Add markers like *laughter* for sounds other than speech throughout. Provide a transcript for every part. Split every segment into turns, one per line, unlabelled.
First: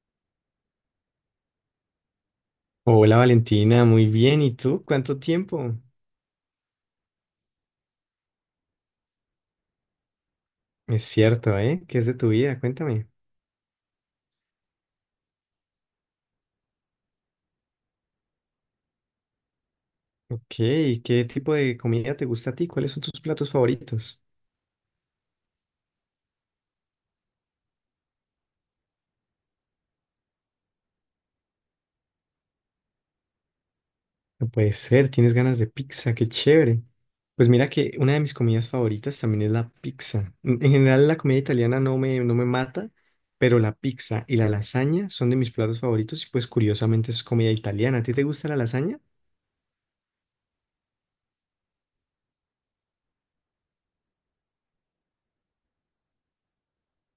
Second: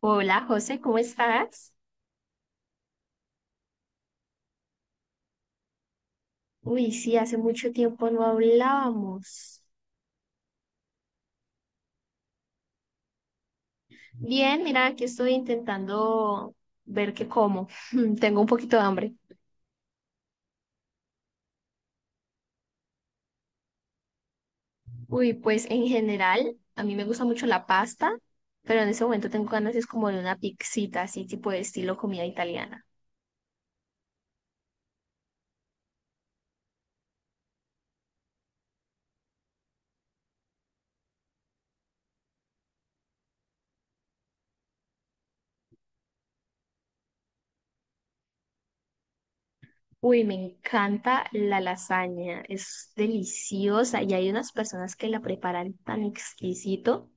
Hola, José, ¿cómo estás?
Hola Valentina, muy bien. ¿Y tú? ¿Cuánto tiempo?
Uy, sí, hace mucho tiempo no hablábamos.
Es cierto, ¿eh? ¿Qué es de tu vida? Cuéntame.
Bien, mira, aquí estoy intentando ver qué como. *laughs* Tengo un poquito de hambre.
Ok, ¿qué tipo de comida te gusta a ti? ¿Cuáles son tus platos favoritos?
Uy, pues en general, a mí me gusta mucho la pasta, pero en ese momento tengo ganas es como de una pixita, así tipo de estilo comida italiana.
No puede ser, tienes ganas de pizza, qué chévere. Pues mira que una de mis comidas favoritas también es la pizza. En general la comida italiana no me mata, pero la pizza y la lasaña son de mis platos favoritos y pues curiosamente es comida italiana. ¿A ti te gusta la lasaña?
Uy, me encanta la lasaña, es deliciosa y hay unas personas que la preparan tan exquisito.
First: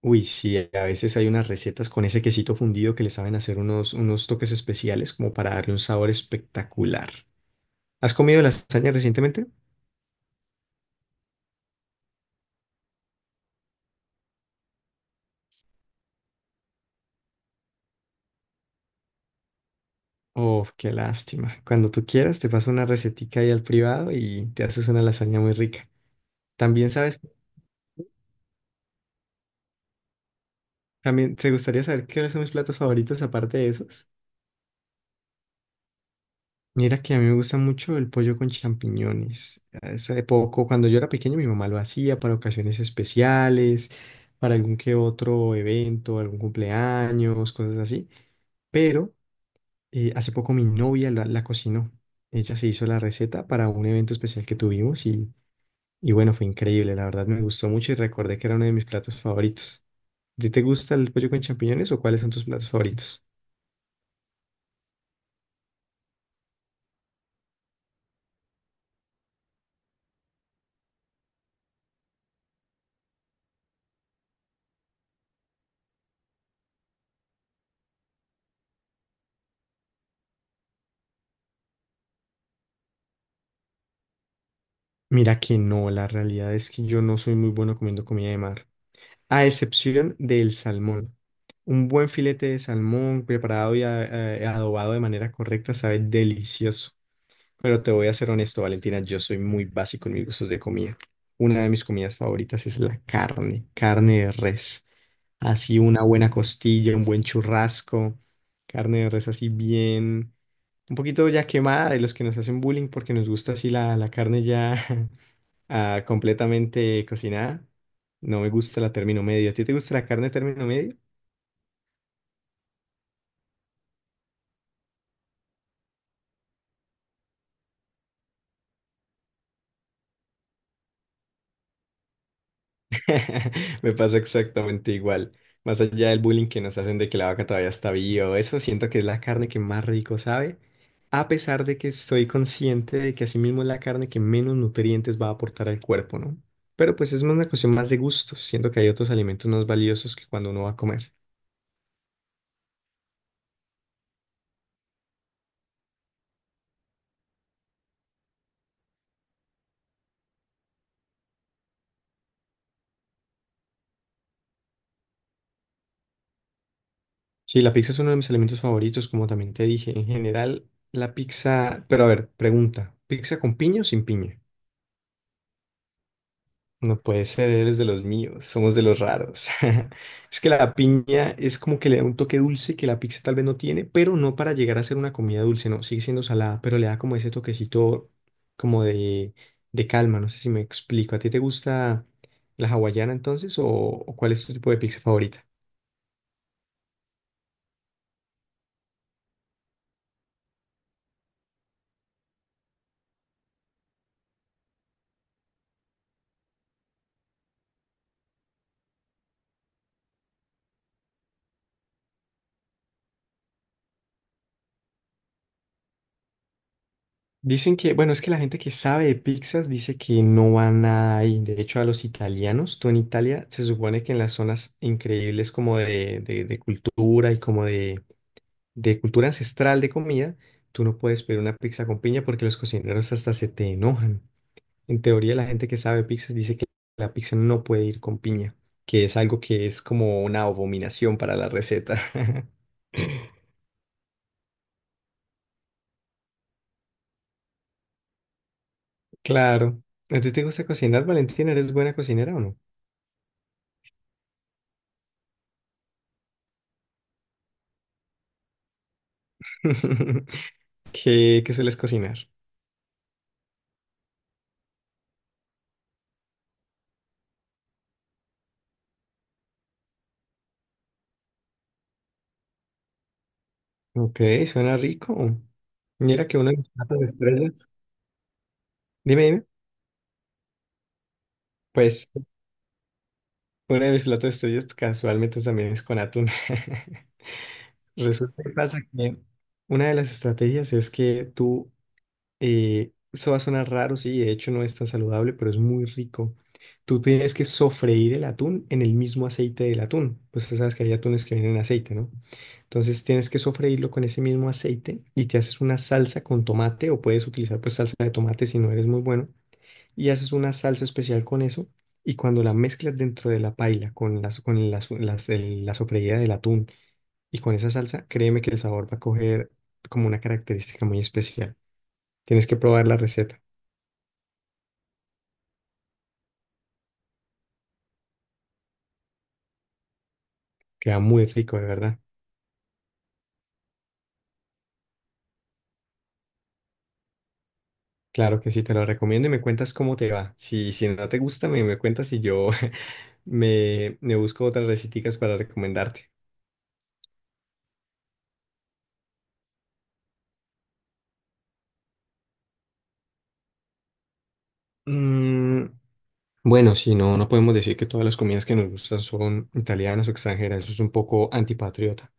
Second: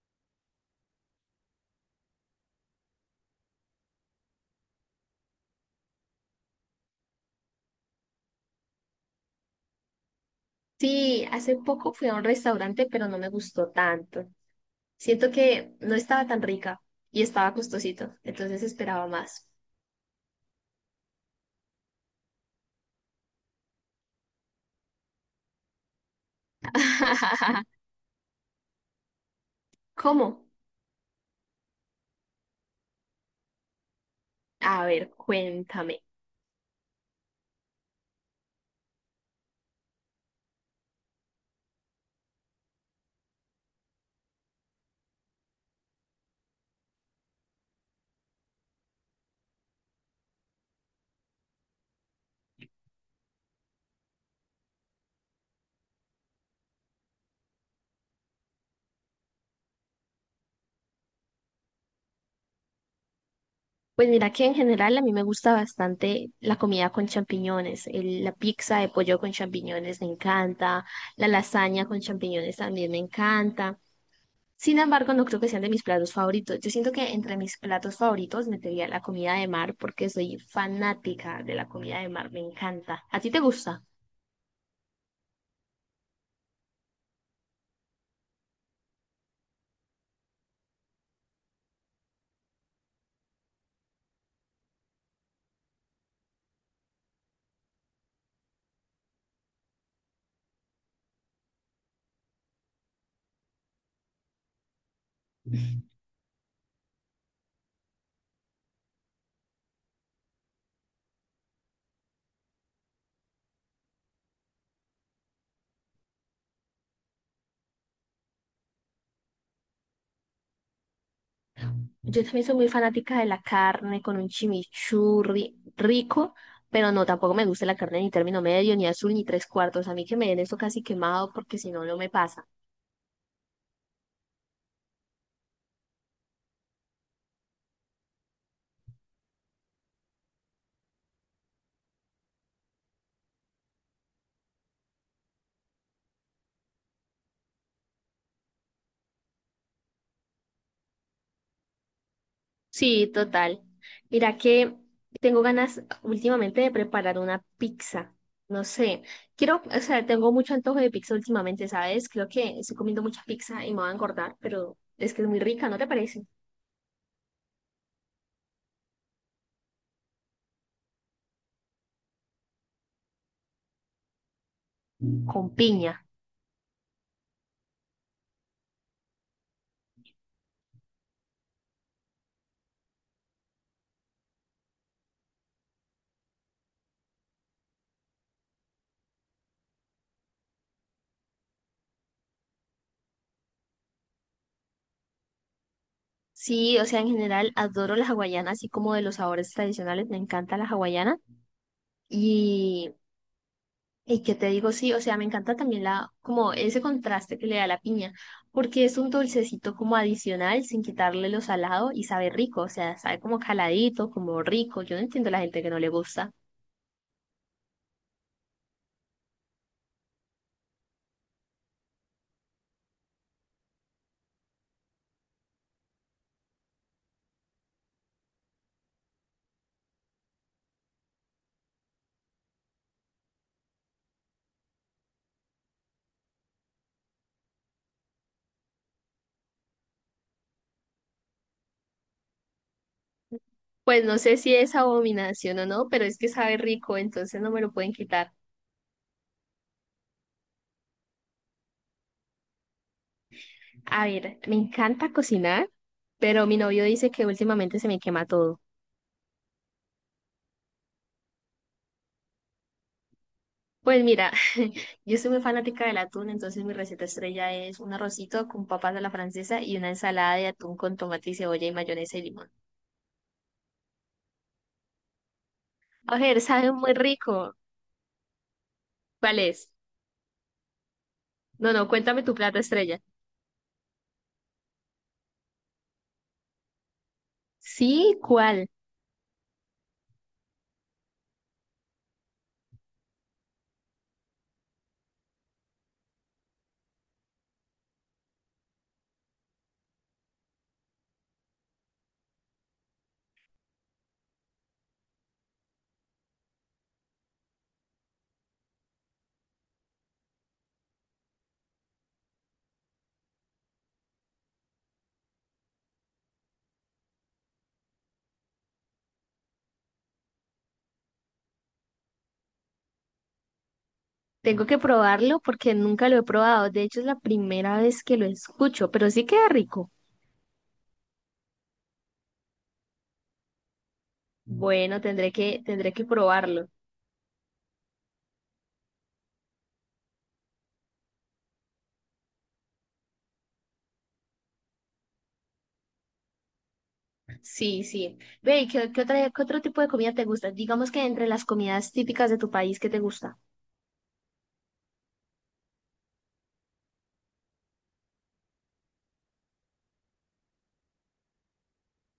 Uy, sí, a veces hay unas recetas con ese quesito fundido que le saben hacer unos toques especiales como para darle un sabor espectacular. ¿Has comido lasaña recientemente?
Sí, hace poco fui a un restaurante, pero no me gustó tanto. Siento que no estaba tan rica y estaba costosito, entonces esperaba más.
Oh, qué lástima. Cuando tú quieras, te paso una recetica ahí al privado y te haces una lasaña muy rica. También sabes,
*laughs* ¿Cómo?
también te gustaría saber qué son mis platos favoritos aparte de esos.
A ver, cuéntame.
Mira que a mí me gusta mucho el pollo con champiñones. Hace poco, cuando yo era pequeño, mi mamá lo hacía para ocasiones especiales, para algún que otro evento, algún cumpleaños, cosas así. Pero hace poco mi novia la cocinó. Ella se hizo la receta para un evento especial que tuvimos y bueno, fue increíble. La verdad me gustó mucho y recordé que era uno de mis platos favoritos. ¿A ti te gusta el pollo con champiñones o cuáles son tus platos favoritos?
Pues mira que en general a mí me gusta bastante la comida con champiñones, la pizza de pollo con champiñones me encanta, la lasaña con champiñones también me encanta. Sin embargo, no creo que sean de mis platos favoritos. Yo siento que entre mis platos favoritos metería la comida de mar porque soy fanática de la comida de mar, me encanta. ¿A ti te gusta?
Mira que no, la realidad es que yo no soy muy bueno comiendo comida de mar, a excepción del salmón. Un buen filete de salmón preparado y adobado de manera correcta sabe delicioso. Pero te voy a ser honesto, Valentina, yo soy muy básico en mis gustos de comida. Una de mis comidas favoritas es la carne, carne de res. Así una buena costilla, un buen churrasco, carne de res así bien un poquito ya quemada de los que nos hacen bullying porque nos gusta así la carne ya *laughs* ah, completamente cocinada. No me gusta la término medio. ¿A ti te gusta la carne término medio?
Yo también soy muy fanática de la carne con un chimichurri rico, pero no, tampoco me gusta la carne ni término medio, ni azul, ni tres cuartos. A mí que me den eso casi quemado porque si no, no me pasa.
*laughs* Me pasa exactamente igual. Más allá del bullying que nos hacen de que la vaca todavía está viva, o eso siento que es la carne que más rico sabe, a pesar de que estoy consciente de que asimismo es la carne que menos nutrientes va a aportar al cuerpo, ¿no? Pero pues es más una cuestión más de gustos, siento que hay otros alimentos más valiosos que cuando uno va a comer.
Sí, total. Mira que tengo ganas últimamente de preparar una pizza. No sé, quiero, o sea, tengo mucho antojo de pizza últimamente, ¿sabes? Creo que estoy comiendo mucha pizza y me voy a engordar, pero es que es muy rica, ¿no te parece?
Sí, la pizza es uno de mis alimentos favoritos, como también te dije. En general, la pizza. Pero a ver, pregunta: ¿pizza con piña o sin piña?
Con piña.
No puede ser, eres de los míos, somos de los raros. *laughs* Es que la piña es como que le da un toque dulce que la pizza tal vez no tiene, pero no para llegar a ser una comida dulce, no, sigue siendo salada, pero le da como ese toquecito como de calma. No sé si me explico. ¿A ti te gusta la hawaiana entonces o cuál es tu tipo de pizza favorita?
Sí, o sea, en general adoro las hawaianas, así como de los sabores tradicionales, me encanta la hawaiana. Y, y qué te digo, sí, o sea, me encanta también la, como ese contraste que le da la piña, porque es un dulcecito como adicional, sin quitarle lo salado y sabe rico, o sea, sabe como caladito, como rico. Yo no entiendo a la gente que no le gusta.
Dicen que, bueno, es que la gente que sabe de pizzas dice que no va nada ahí. De hecho, a los italianos, tú en Italia, se supone que en las zonas increíbles como de cultura y como de cultura ancestral de comida, tú no puedes pedir una pizza con piña porque los cocineros hasta se te enojan. En teoría, la gente que sabe de pizzas dice que la pizza no puede ir con piña, que es algo que es como una abominación para la receta. *laughs*
Pues no sé si es abominación o no, pero es que sabe rico, entonces no me lo pueden quitar.
Claro. ¿A ti te gusta cocinar, Valentina? ¿Eres buena cocinera o no?
A ver, me encanta cocinar, pero mi novio dice que últimamente se me quema todo.
*laughs* ¿Qué, qué sueles cocinar?
Pues mira, *laughs* yo soy muy fanática del atún, entonces mi receta estrella es un arrocito con papas a la francesa y una ensalada de atún con tomate y cebolla y mayonesa y limón.
Ok, suena rico.
A
Mira que
ver, *laughs*
uno de mis
sabe muy
platos de
rico.
estrellas. Dime,
¿Cuál
dime.
es? No, no,
Pues
cuéntame tu plato estrella.
uno de mis platos de estrellas casualmente también es con atún. *laughs*
Sí,
Resulta que
¿cuál?
pasa que una de las estrategias es que tú eso va a sonar raro, sí, de hecho no es tan saludable, pero es muy rico. Tú tienes que sofreír el atún en el mismo aceite del atún. Pues tú sabes que hay atunes que vienen en aceite, ¿no? Entonces tienes que sofreírlo con ese mismo aceite y te haces una salsa con tomate o puedes utilizar pues salsa de tomate si no eres muy bueno y haces una salsa especial con eso y cuando la mezclas dentro de la paila con la sofreída del atún y con esa salsa, créeme que el sabor va a coger como una característica muy especial. Tienes que probar la receta.
Tengo que probarlo porque nunca lo he probado. De hecho, es la primera vez que lo escucho, pero sí queda rico.
Queda muy rico, de verdad.
Bueno, tendré que probarlo.
Claro que sí, te lo recomiendo y me cuentas cómo te va. Si, si no te gusta, me cuentas y yo *laughs* me busco otras receticas para recomendarte.
Sí, sí. Ve, ¿ qué otro tipo de comida te gusta? Digamos que entre las comidas típicas de tu país, ¿qué te gusta?
Mm, bueno, si no, no podemos decir que todas las comidas que nos gustan son italianas o extranjeras. Eso es un poco antipatriota.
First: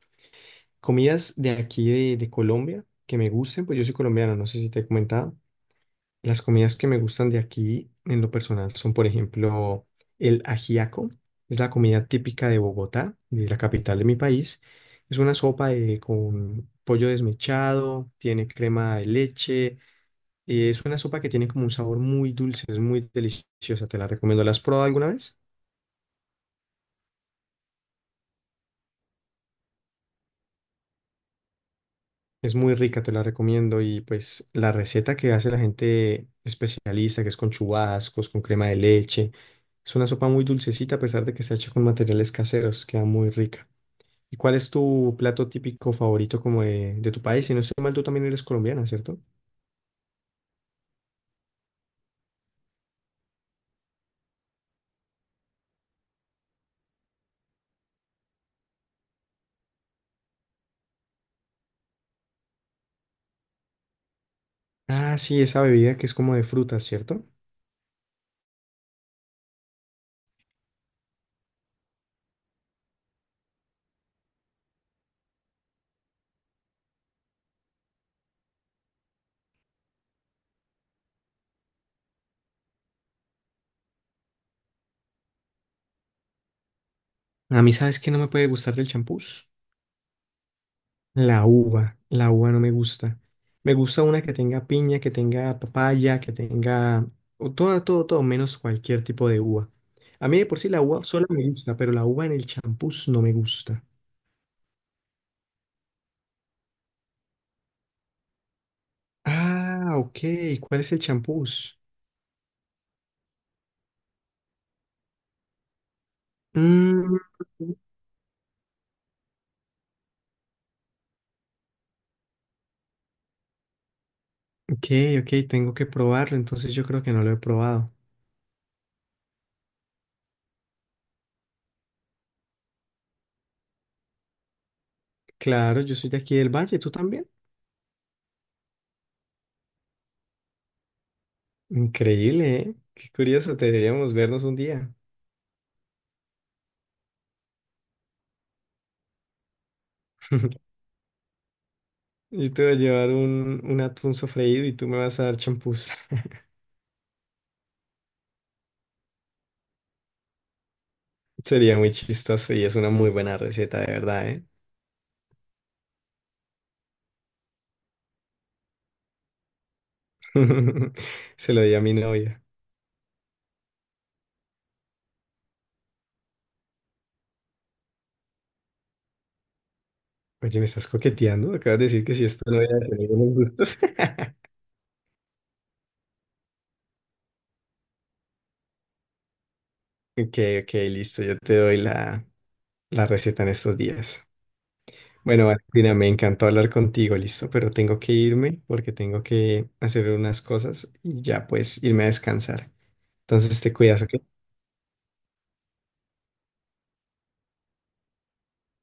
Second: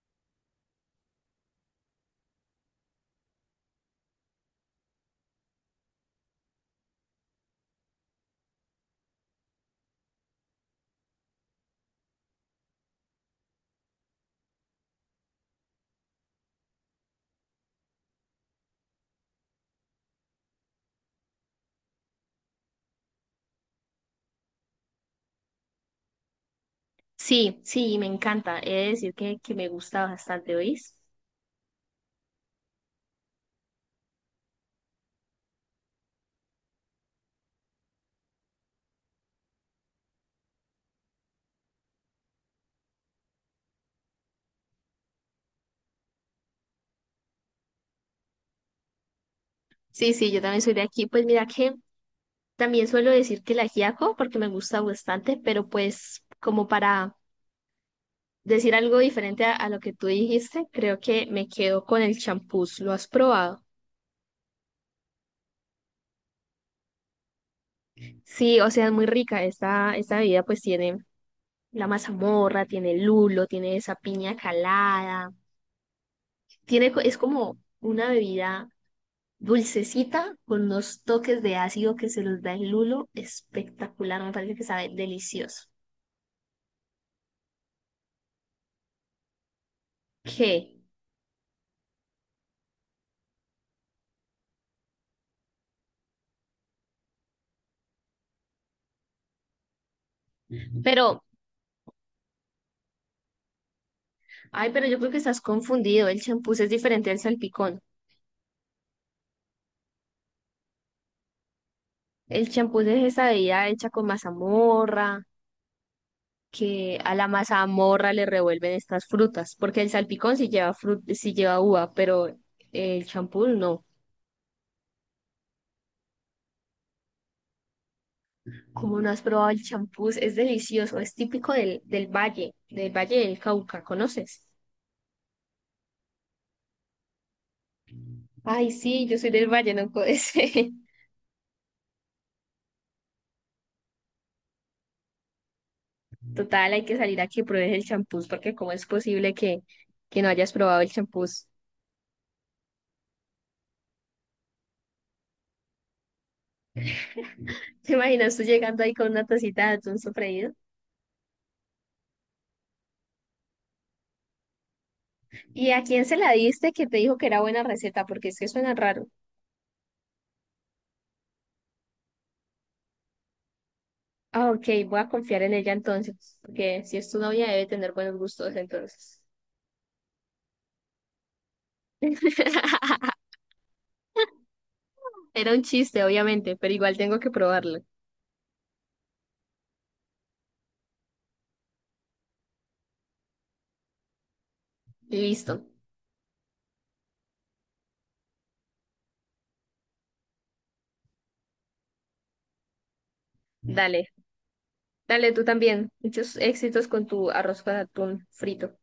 Comidas de aquí de Colombia que me gusten, pues yo soy colombiano, no sé si te he comentado. Las comidas que me gustan de aquí, en lo personal, son, por ejemplo, el ajiaco. Es la comida típica de Bogotá, de la capital de mi país. Es una sopa de- con pollo desmechado, tiene crema de leche. Eh, es una sopa que tiene como un sabor muy dulce, es muy deliciosa. Te la recomiendo. ¿La has probado alguna vez?
Sí, sí, me encanta. He de decir que me gusta bastante, ¿oís?
Es muy rica, te la recomiendo. Y pues la receta que hace la gente especialista, que es con chubascos, con crema de leche, es una sopa muy dulcecita a pesar de que está hecha con materiales caseros, queda muy rica. ¿Y cuál es tu plato típico favorito como de tu país? Si no estoy mal, tú también eres colombiana, ¿cierto?
Sí, sí, yo también soy de aquí. Pues mira que también suelo decir que el ajiaco porque me gusta bastante, pero pues como para decir algo diferente a lo que tú dijiste, creo que me quedo con el champús. ¿Lo has probado?
Ah, sí, esa bebida que es como de frutas, ¿cierto?
Sí, o sea, es muy rica. Esta bebida pues tiene la mazamorra, tiene el lulo, tiene esa piña calada. Es como una bebida dulcecita con unos toques de ácido que se los da el lulo. Espectacular, me parece que sabe delicioso.
A mí, ¿sabes qué no me puede gustar del champús?
¿Qué?
La uva no me gusta. Me gusta una que tenga piña, que tenga papaya, que tenga o todo, todo, todo, menos cualquier tipo de uva. A mí de por sí la uva
Pero,
sola me gusta, pero la uva en el champús no me gusta.
ay, pero yo creo que estás confundido. El champús es diferente al salpicón.
Ah, ok. ¿Cuál es el champús?
El champús es esa bebida hecha con mazamorra, que a
Mm,
la mazamorra le revuelven estas frutas, porque el salpicón sí lleva sí lleva uva, pero el champús no.
ok, ok, tengo que probarlo, entonces yo creo que no lo he probado.
¿Cómo no has probado el champús? Es delicioso, es típico del valle, del valle del Cauca, ¿conoces?
Claro, yo soy de aquí del Valle, ¿tú también?
Ay, sí, yo soy del Valle, no ese.
Increíble, ¿eh? Qué curioso, deberíamos vernos un día.
*laughs* Total, hay que salir a que pruebes el champús, porque cómo es posible que no hayas probado el champús.
Yo te voy a llevar un atún sofreído y tú me vas a dar champús. *laughs*
*laughs* ¿Te imaginas tú llegando ahí con una tacita de atún sofreído?
Sería muy chistoso y es una muy buena receta, de verdad, ¿eh?
¿Y a quién se la diste que te dijo que era buena receta? Porque es que suena raro.
*laughs* Se lo di a mi novia.
Ah, ok, voy a confiar en ella entonces, porque si es tu novia debe tener buenos gustos entonces.
Oye, ¿me estás coqueteando? Acabas de decir que si esto no era de tener
*laughs*
unos gustos. *laughs*
Era un chiste, obviamente, pero igual tengo que probarlo.
Ok, ok, listo. Yo te doy la receta en estos días.
Y
Bueno,
listo.
Valentina, me encantó hablar contigo, listo, pero tengo que irme porque tengo que hacer unas cosas y ya pues irme a descansar. Entonces te cuidas,
Dale,
¿ok?
dale tú también. Muchos éxitos con tu arroz con atún frito.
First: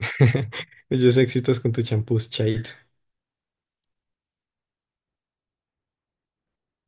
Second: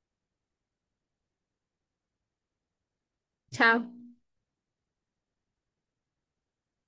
*laughs* Muchos éxitos con tu champús, chaito.
Chao.